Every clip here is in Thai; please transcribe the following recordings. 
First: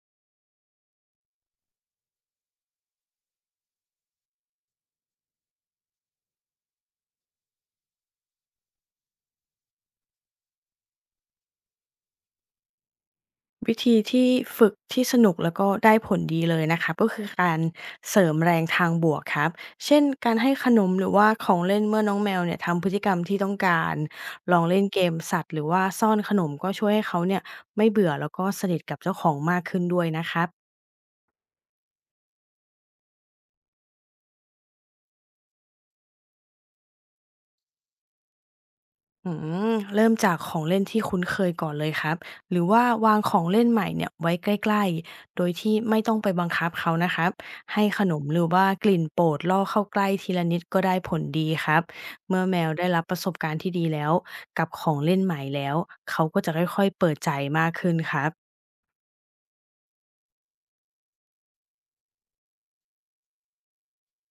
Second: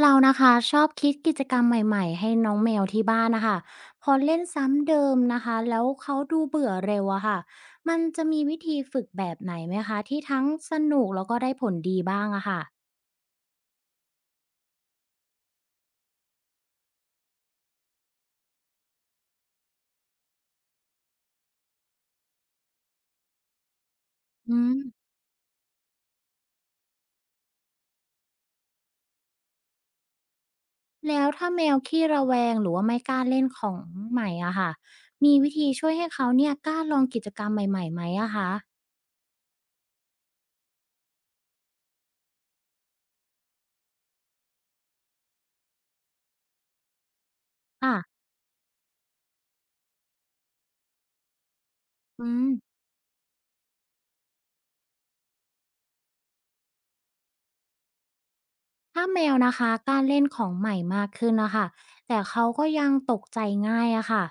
เรานะคะชอบคิดกิจกรรมใหม่ๆให้น้องแมวที่บ้านนะคะพอเล่นซ้ำเดิมนะคะแล้วเขาดูเบื่อเร็วอะค่ะมันจะมีวิธีฝึกแบบไหนไหมคะที่ทั้งสนุกแล้วก็ได้ผลดีบ้างอะค่ะวิธีที่ฝึกที่สนุกแล้วก็ได้ผลดีเลยนะคะก็คือการเสริมแรงทางบวกครับเช่นการให้ขนมหรือว่าของเล่นเมื่อน้องแมวเนี่ยทำพฤติกรรมที่ต้องการลอืองมเล่นเกมสัตว์หรือว่าซ่อนขนมก็ช่วยให้เขาเนี่ยไม่เบื่อแล้วก็สนิทกับเจ้าของมากขึ้นด้วยนะครับ แล้วถ้าแมวขี้ระแวงหรือว่าไม่กล้าเล่นของใหม่อะค่ะมีวิธีช่วยให้เขาเนี่ยกล้าลองกิจกรรมใหม่ๆไหมอะคะอืมเริ่มจากของเล่นที่คุ้นเคยก่อนเลยครับหรือว่าวางของเล่นใหม่เนี่ยไว้ใกล้ๆโดยที่ไม่ต้องไปบังคับเขานะครับให้ค่ะขนมหรือว่ากลิ่นโปรดล่อเข้าใกล้ทีละนิดก็ได้ผลดีครับอืเมื่อม แมวได้รับประสบการณ์ที่ดีแล้วกับของเล่นใหม่แล้วเขาก็จะค่อยๆเปิดใจมากขึ้นครับ ถ้าแมวนะคะกล้าเล่นของใหม่มากขึ้นนะคะแต่เขาก็ยังตกใจง่ายอะค่ะ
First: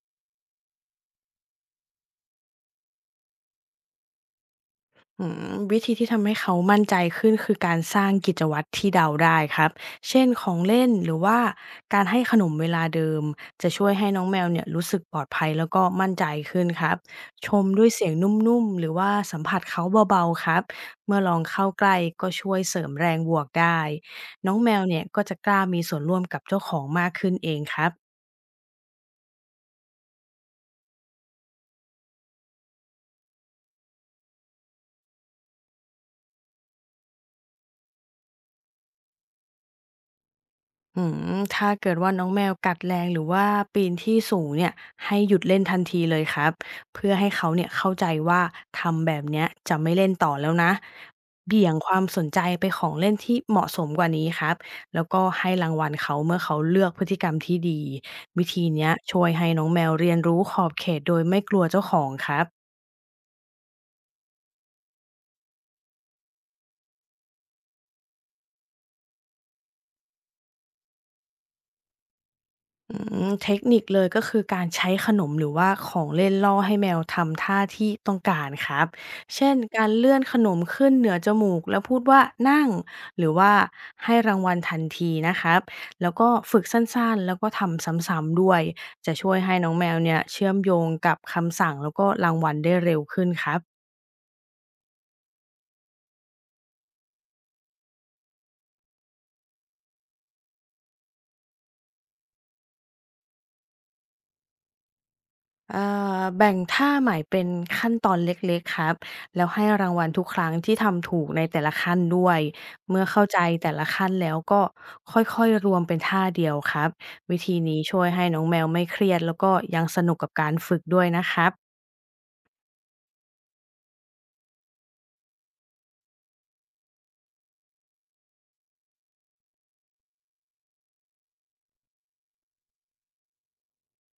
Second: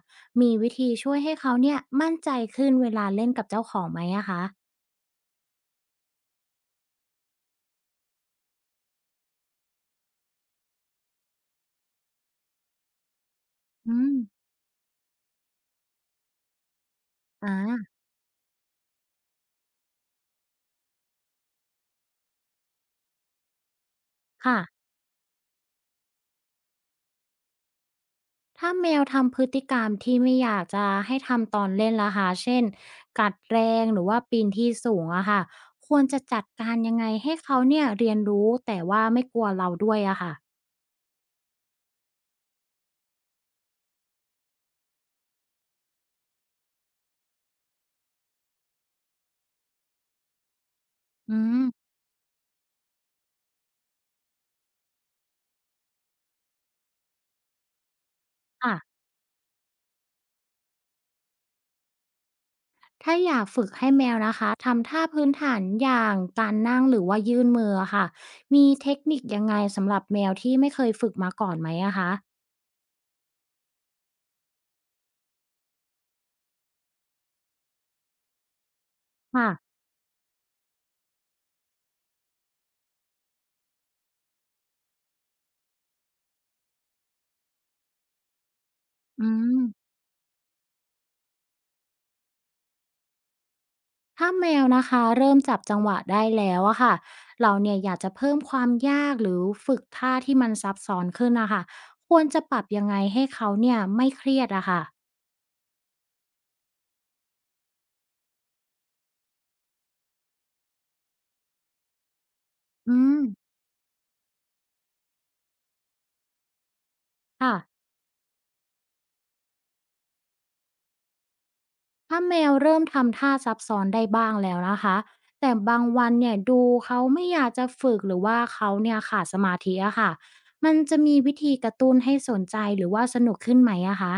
มีวิธีช่วยให้เขาเนี่ยมั่นใจขึ้นเวลาเล่นกับเจ้าของไหมอะคะวิธีที่ทำให้เขามั่นใจขึ้นคือการสร้างกิจวัตรที่เดาได้ครับเช่นของเล่นหรือว่าการให้ขนมเวลาเดิมจะช่วยอืให้มน้องแมวเนี่ยรู้สึกปลอดภัยแล้วก็มั่นใจขึ้นครับอชมด้วย่าเสียงนุ่มๆหรือว่าสัมผัสเขาเบาๆครับเมื่อลองเข้าใกล้ก็ช่วยเสริมแรงบวกได้น้ค่ะองแมวเนี่ยก็จะกล้ามีส่วนร่วมกับเจ้าของมากขึ้นเองครับ ถ้าแมวทำพฤติกรรมที่ไม่อยากจะให้ทำตอนเล่นละคะเช่นกัดแรงหรือว่าปีนที่สูงอะค่ะควรจะจัดการยังไงให้เขาเนี่ยเรียนรู้แต่ว่าไม่กลัวเราด้วยอะค่ะอืมถ้าเกิดว่าน้องแมวกัดแรงหรือว่าปีนที่สูงเนี่ยให้หยุดเล่นทันทีเลยครับเพื่อให้เขาเนี่ยเข้าใจว่าทำแบบเนี้ยจะไม่เล่นต่อแล้วนะอืเบี่ยงคมวามสนใจไปของเล่นที่เหมาะสมกว่านี้ครับแล้วก็ให้รางวัลเขาเมื่อเขาเลือกพฤติกรรมที่ดีวิธีค่ะ เนี้ยช่วยให้น้องแมวเรียนรู้ขอบเขตโดยไม่กลัวเจ้าของครับ ถ้าอยากฝึกให้แมวนะคะทำท่าพื้นฐานอย่างการนั่งหรือว่ายื่นมืออะค่ะมีเทคนิคยังไงสำหรับแมวที่ไม่เคยฝึกมาก่อนไหมอะคะอืเทคนิคเลยก็คือการใช้ขนมหรือว่าของเล่นล่อให้แมวทำท่าที่ต้องการครับค่ะเช่นการเลื่อนขนมขึ้นเหนือจมูกแล้วพูดว่านั่งหรือว่าให้รางวัลทันทีนะครับแล้วก็ฝึกสั้นๆแล้วก็ทำซ้ำๆด้วยจะอืช่วยให้น้องแมมวเนี่ยเชื่อมโยงกับคำสั่งแล้วก็รางวัลได้เร็วขึ้นครับ ถ้าแมวนะคะเริ่มจับจังหวะได้แล้วอะค่ะเราเนี่ยอยากจะเพิ่มความยากหรือฝึกท่าที่มันซับซ้อนขึ้นนะคะควรจะปรับยังไงให้เขาเนี่ยไม่เครียดอะค่ะอ่แบ่งท่าใหม่เป็นขั้นตอนเล็กๆครับแล้วให้รางวัลทุกครั้งที่ทำถูกในแต่ละขั้นด้วยอืเมื่อมเข้าใจแต่ละขั้นแล้วก็ค่อยๆรวมเป็นท่าเดียวครับวิค่ะ ธีนี้ช่วยให้น้องแมวไม่เครียดแล้วก็ยังสนุกกับการฝึกด้วยนะครับ ถ้าแมวเริ่มทำท่าซับซ้อนได้บ้างแล้วนะคะแต่บางวันเนี่ยดูเขาไม่อยากจะฝึกหรือว่าเขาเนี่ยขาดสมาธิอะค่ะมันจะมีวิธีกระตุ้นให้สนใจหรือว่าสนุกขึ้นไหมอะคะ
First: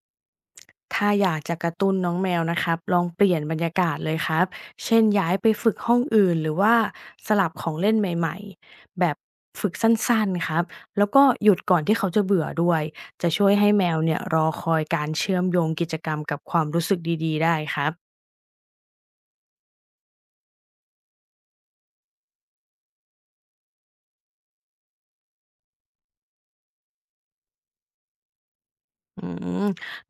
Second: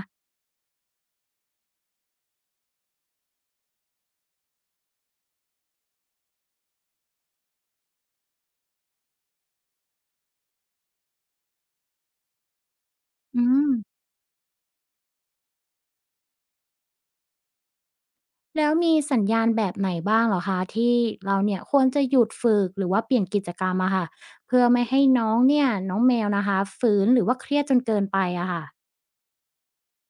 ถ้าอยากจะกระตุ้นน้องแมวนะครับลองเปลี่ยนบรรยากาศเลยครับ เช่นย้ายไปฝึกห้องอื่นหรือว่าสลับของเล่นใหม่ๆแบบฝึกสั้นๆครับ แล้วก็หยุดก่อนที่เขาจะเบื่อด้วย จะอืช่วยมให้แมวเนี่ยรอคอยการเชื่อมโยงกิจกรรมกับความรู้สึกดีๆได้ครับ แล้วมีสัญญาณแบบไหนบ้างเหรอคะที่เราเนี่ยควรจะหยุดฝึกหรือว่าเปลี่ยนกิจกรรมอะค่ะเพื่อไม่ให้น้องแมวนะคะฝืนหรือว่าเครียดจนเกินไปอะค่ะอืม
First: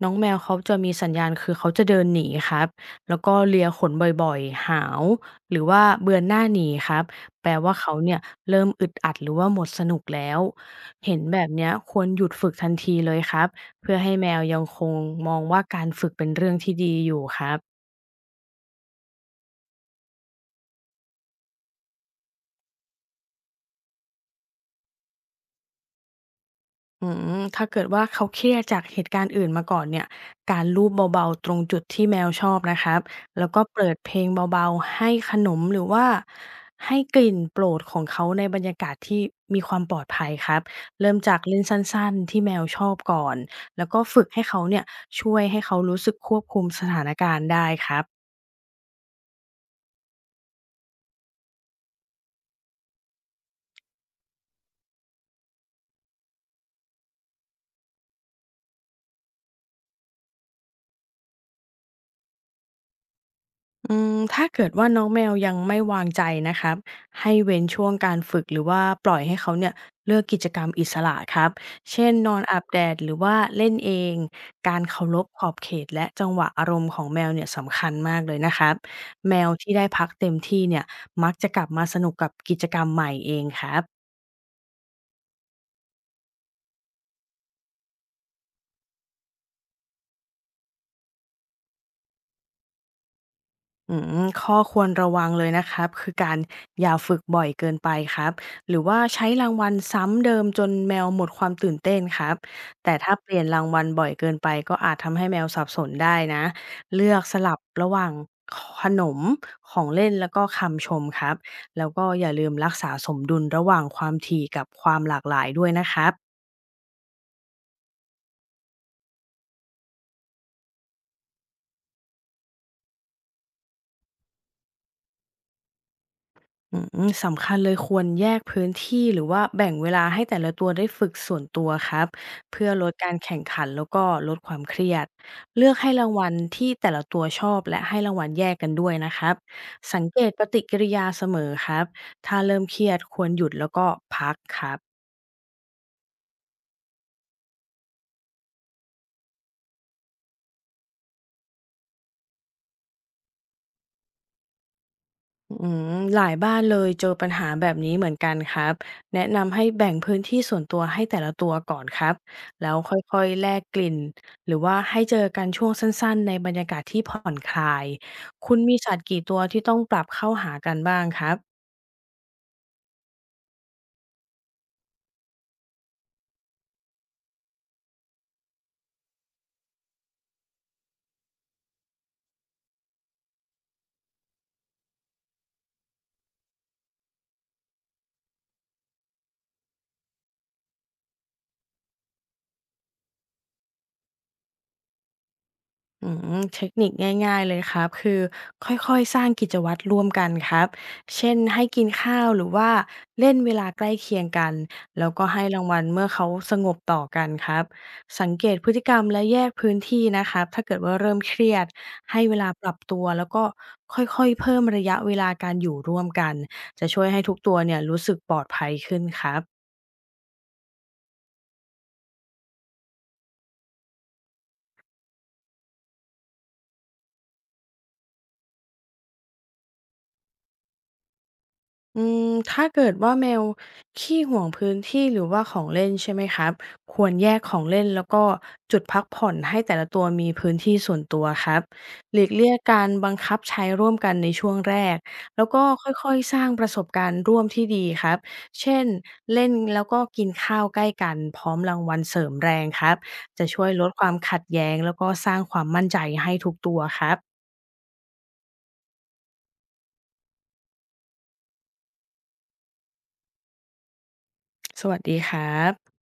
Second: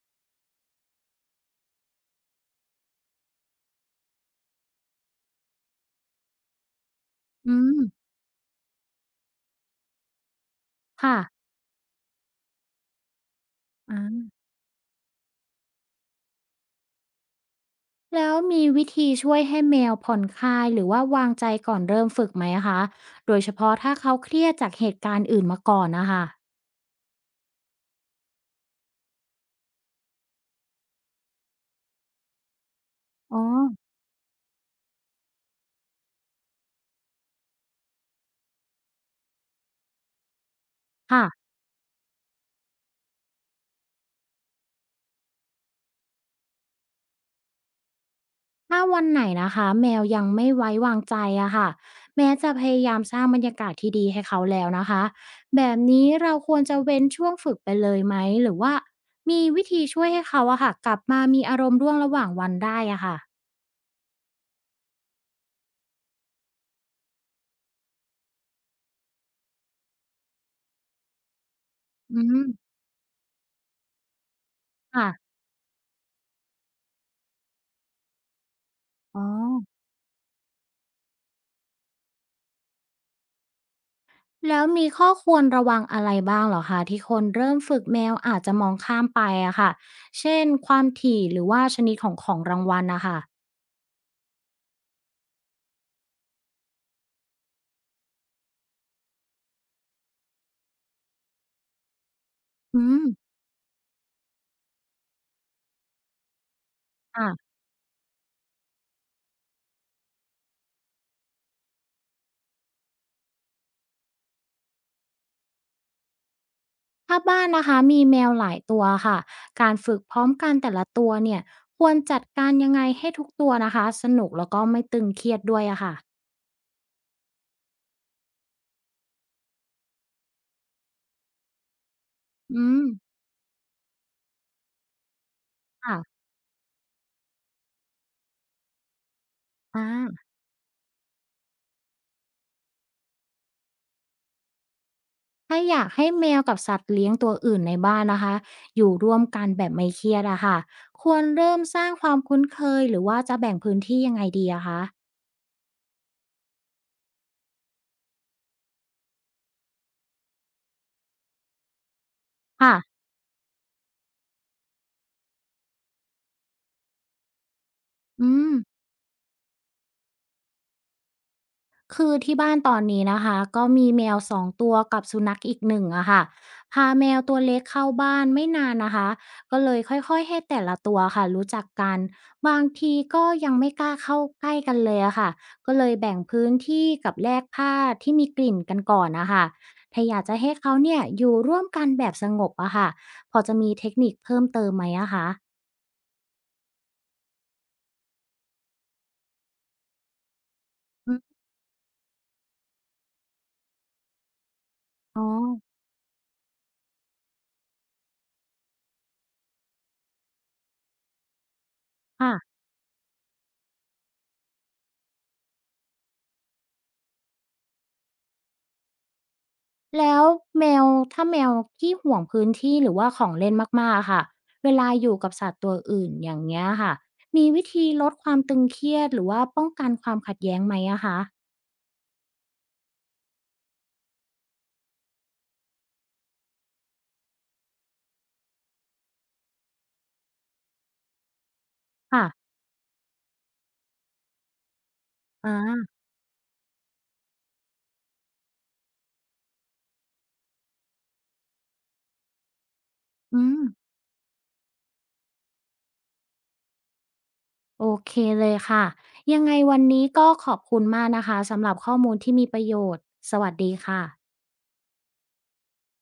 น้องแมวเขาจะมีสัญญาณคือเขาจะเดินหนีครับ แล้วก็เลียขนบ่อยๆหาว หรือว่าเบือนหน้าหนีครับ แปอืลว่ามเขาเนี่ยเริ่มอึดอัดหรือว่าหมดสนุกแล้ว ค่ะเห็นแบบเนี้ยควรหยุดฝึกทันทีเลยครับ เพื่อให้อา แมวยังคงมองว่าการฝึกเป็นเรื่องที่ดีอยู่ครับ แล้วมีวิธีช่วยให้แมวผ่อนคลายหรือว่าวางใจก่อนเริ่มฝึกไหมคะ โดยเฉพาะถ้าเขาเครียดจากเหตุการณ์อื่นมาก่อนนะคะอืถ้าเกิดว่าเขาเครียดจากเหตุการณ์อื่นมาก่อนเนี่ยการลูบเบาๆตรงจุดที่แมวชอบนะครับอ๋อแล้วก็เปิดเพลงเบาๆให้ขนมหรือว่าให้กลิ่นโปรดของเขาในบรรยากาศที่มีความปลอดภัยครับเริ่มจากค่ะเล่นสั้นๆที่แมวชอบก่อน แล้วก็ฝึกให้เขาเนี่ยช่วยให้เขารู้สึกควบคุมสถานการณ์ได้ครับ ถ้าวันไหนนะคะแมวยังไม่ไว้วางใจอะค่ะแม้จะพยายามสร้างบรรยากาศที่ดีให้เขาแล้วนะคะ แบบนี้เราควรจะเว้นช่วงฝึกไปเลยไหมหรือว่ามีวิธีช่วยให้เขาอะค่ะกลับมามีอารมณ์ร่วมระหว่างวันได้อะค่ะถ้าเกิดว่าน้องแมวยังไม่วางใจนะครับให้เว้นช่วงการฝึกหรือว่าปล่อยให้เขาเนี่ยเลือกกิจกรรมอิสระครับเช่นอืนอนมอาบแดดหรือว่าเล่นเองการเคาค่ะรพขอบเขตและจังหวะอารมณ์ของแมวเนี่ยสำคัญมากเลยนะครับอ๋อ แมวที่ได้พักเต็มที่เนี่ยมักจะกลับมาสนุกกับกิจกรรมใหม่เองครับ แล้วมีข้อควรระวังอะไรบ้างเหรอคะที่คนเริ่มฝึกแมวอาจจะมองข้ามไปอะค่ะเช่นความถี่หรือว่าชนิดของของรางวัลนะคะอืข้อควรระวังเลยนะครับคือการอย่าฝึกบ่อยเกินไปครับหรือว่าใช้รางวัลซ้ำเดิมจนแมวหมดความตื่นเต้นครับอืแต่มถ้าเปลี่ยนรางวัลบ่อยเกินไปก็อาจทำให้แมวสับสนได้นะเลือกสลัค่ะบระหว่างขนมของเล่นแล้วก็คำชมครับแล้วก็อย่าลืมรักษาสมดุลระหว่างความถี่กับความหลากหลายด้วยนะครับ ถ้าบ้านนะคะมีแมวหลายตัวค่ะการฝึกพร้อมกันแต่ละตัวเนี่ยควรจัดการยังไงให้ทุกตัวนะคะสนุกแล้วก็ไม่ตึงเครียดด้วยอะค่ะอืสำคัญเลยควรแยกพื้นที่หรือว่าแบ่งเวลาให้แต่ละตัวได้ฝึกส่วนตัวครับอืเพื่อมลดการแข่งขันแล้วก็ลดความเครียดเลือกให้ค่ะรางวัลที่แต่ละตัวชอบและให้รางวัลแยกกันด้วยนะครับอ่สังเกา ตปฏิกิริยาเสมอครับถ้าเริ่มเครียดควรหยุดแล้วก็พักครับ ถ้าอยากให้แมวกับสัตว์เลี้ยงตัวอื่นในบ้านนะคะอยู่ร่วมกันแบบไม่เครียดอะค่ะควรเริ่มสร้างความคุ้นเคยหรือว่าจะแบ่งพื้นที่ยังไงดีอะคะอืมหลายบ้านเลยเจอปัญหาแบบนี้เหมือนกันครับแนะนำให้แบ่งพื้นที่ส่วนตัวให้แต่ละตัวก่อนครับแล้ค่ะวค่อยๆแลกกลิ่นหรือว่าให้เจอกันช่วงสั้นๆในบรรยากาศที่ผ่อนคลายอืม คุณมีสัตว์กี่ตัวที่ต้องปรับเข้าหากันบ้างครับ คือที่บ้านตอนนี้นะคะก็มีแมวสองตัวกับสุนัขอีกหนึ่งอะค่ะพาแมวตัวเล็กเข้าบ้านไม่นานนะคะก็เลยค่อยๆให้แต่ละตัวค่ะรู้จักกันบางทีก็ยังไม่กล้าเข้าใกล้กันเลยอะค่ะก็เลยแบ่งพื้นที่กับแลกผ้าที่มีกลิ่นกันก่อนนะคะถ้าอยากจะให้เขาเนี่ยอยู่ร่วมกันแบบสงบอะค่ะพอจะมีเทคนิคเพิ่มเติมไหมอะคะอืเทคนิคง่ายๆเลยครับคือค่อยๆสร้างกิจวัตรร่วมกันครับเช่อนให้กินข้าวหรือว่าเล่นเวลาใกล้เคียงกันแล้วอ๋อก็ให้รางวัลเมื่อเขาสงบต่อกันครับสังเกตพฤติกรรมและแยกพื้นที่นะครับถ้าเกิดว่าเริ่มเครียดให้เวลาค่ะ ปรับตัวแล้วก็ค่อยๆเพิ่มระยะเวลาการอยู่ร่วมกันจะช่วยให้ทุกตัวเนี่ยรู้สึกปลอดภัยขึ้นครับ แล้วแมวถ้าแมวที่ห่วงพื้นที่หรือว่าของเล่นมากๆอะค่ะเวลาอยู่กับสัตว์ตัวอื่นอย่างเงี้ยค่ะมีวิธีลดความตึงเครียดหรือว่าป้องกันความขัดแย้งไหมอะคะอืมถ้าเกิดว่าแมวขี้หวงพื้นที่หรือว่าของเล่นใช่ไหมครับควรแยกของเล่นแล้วก็จุดพักผ่อนให้แต่ละตัวมีพื้นที่ส่วนตัวครับหค่ะลีกเลี่ยงการบังคับใช้ร่วมกันในช่วงแรกแล้วอาก็ค่อยๆสร้างประสบการณ์ร่วมที่ดีครับเช่นเล่นแล้วก็กินข้าวใกล้กันพร้อมรางวัลเสริมแรงครับอืจะมช่วยลดความขัดแย้งแล้วก็สร้างความมั่นใจให้ทุกตัวครับโอเคเลยค่ะยังไงวันนี้ก็ขอบคุณมากนะคะสำหรับข้อมูลที่มีประโยชน์สวัสดีค่ะสวัสดีครับ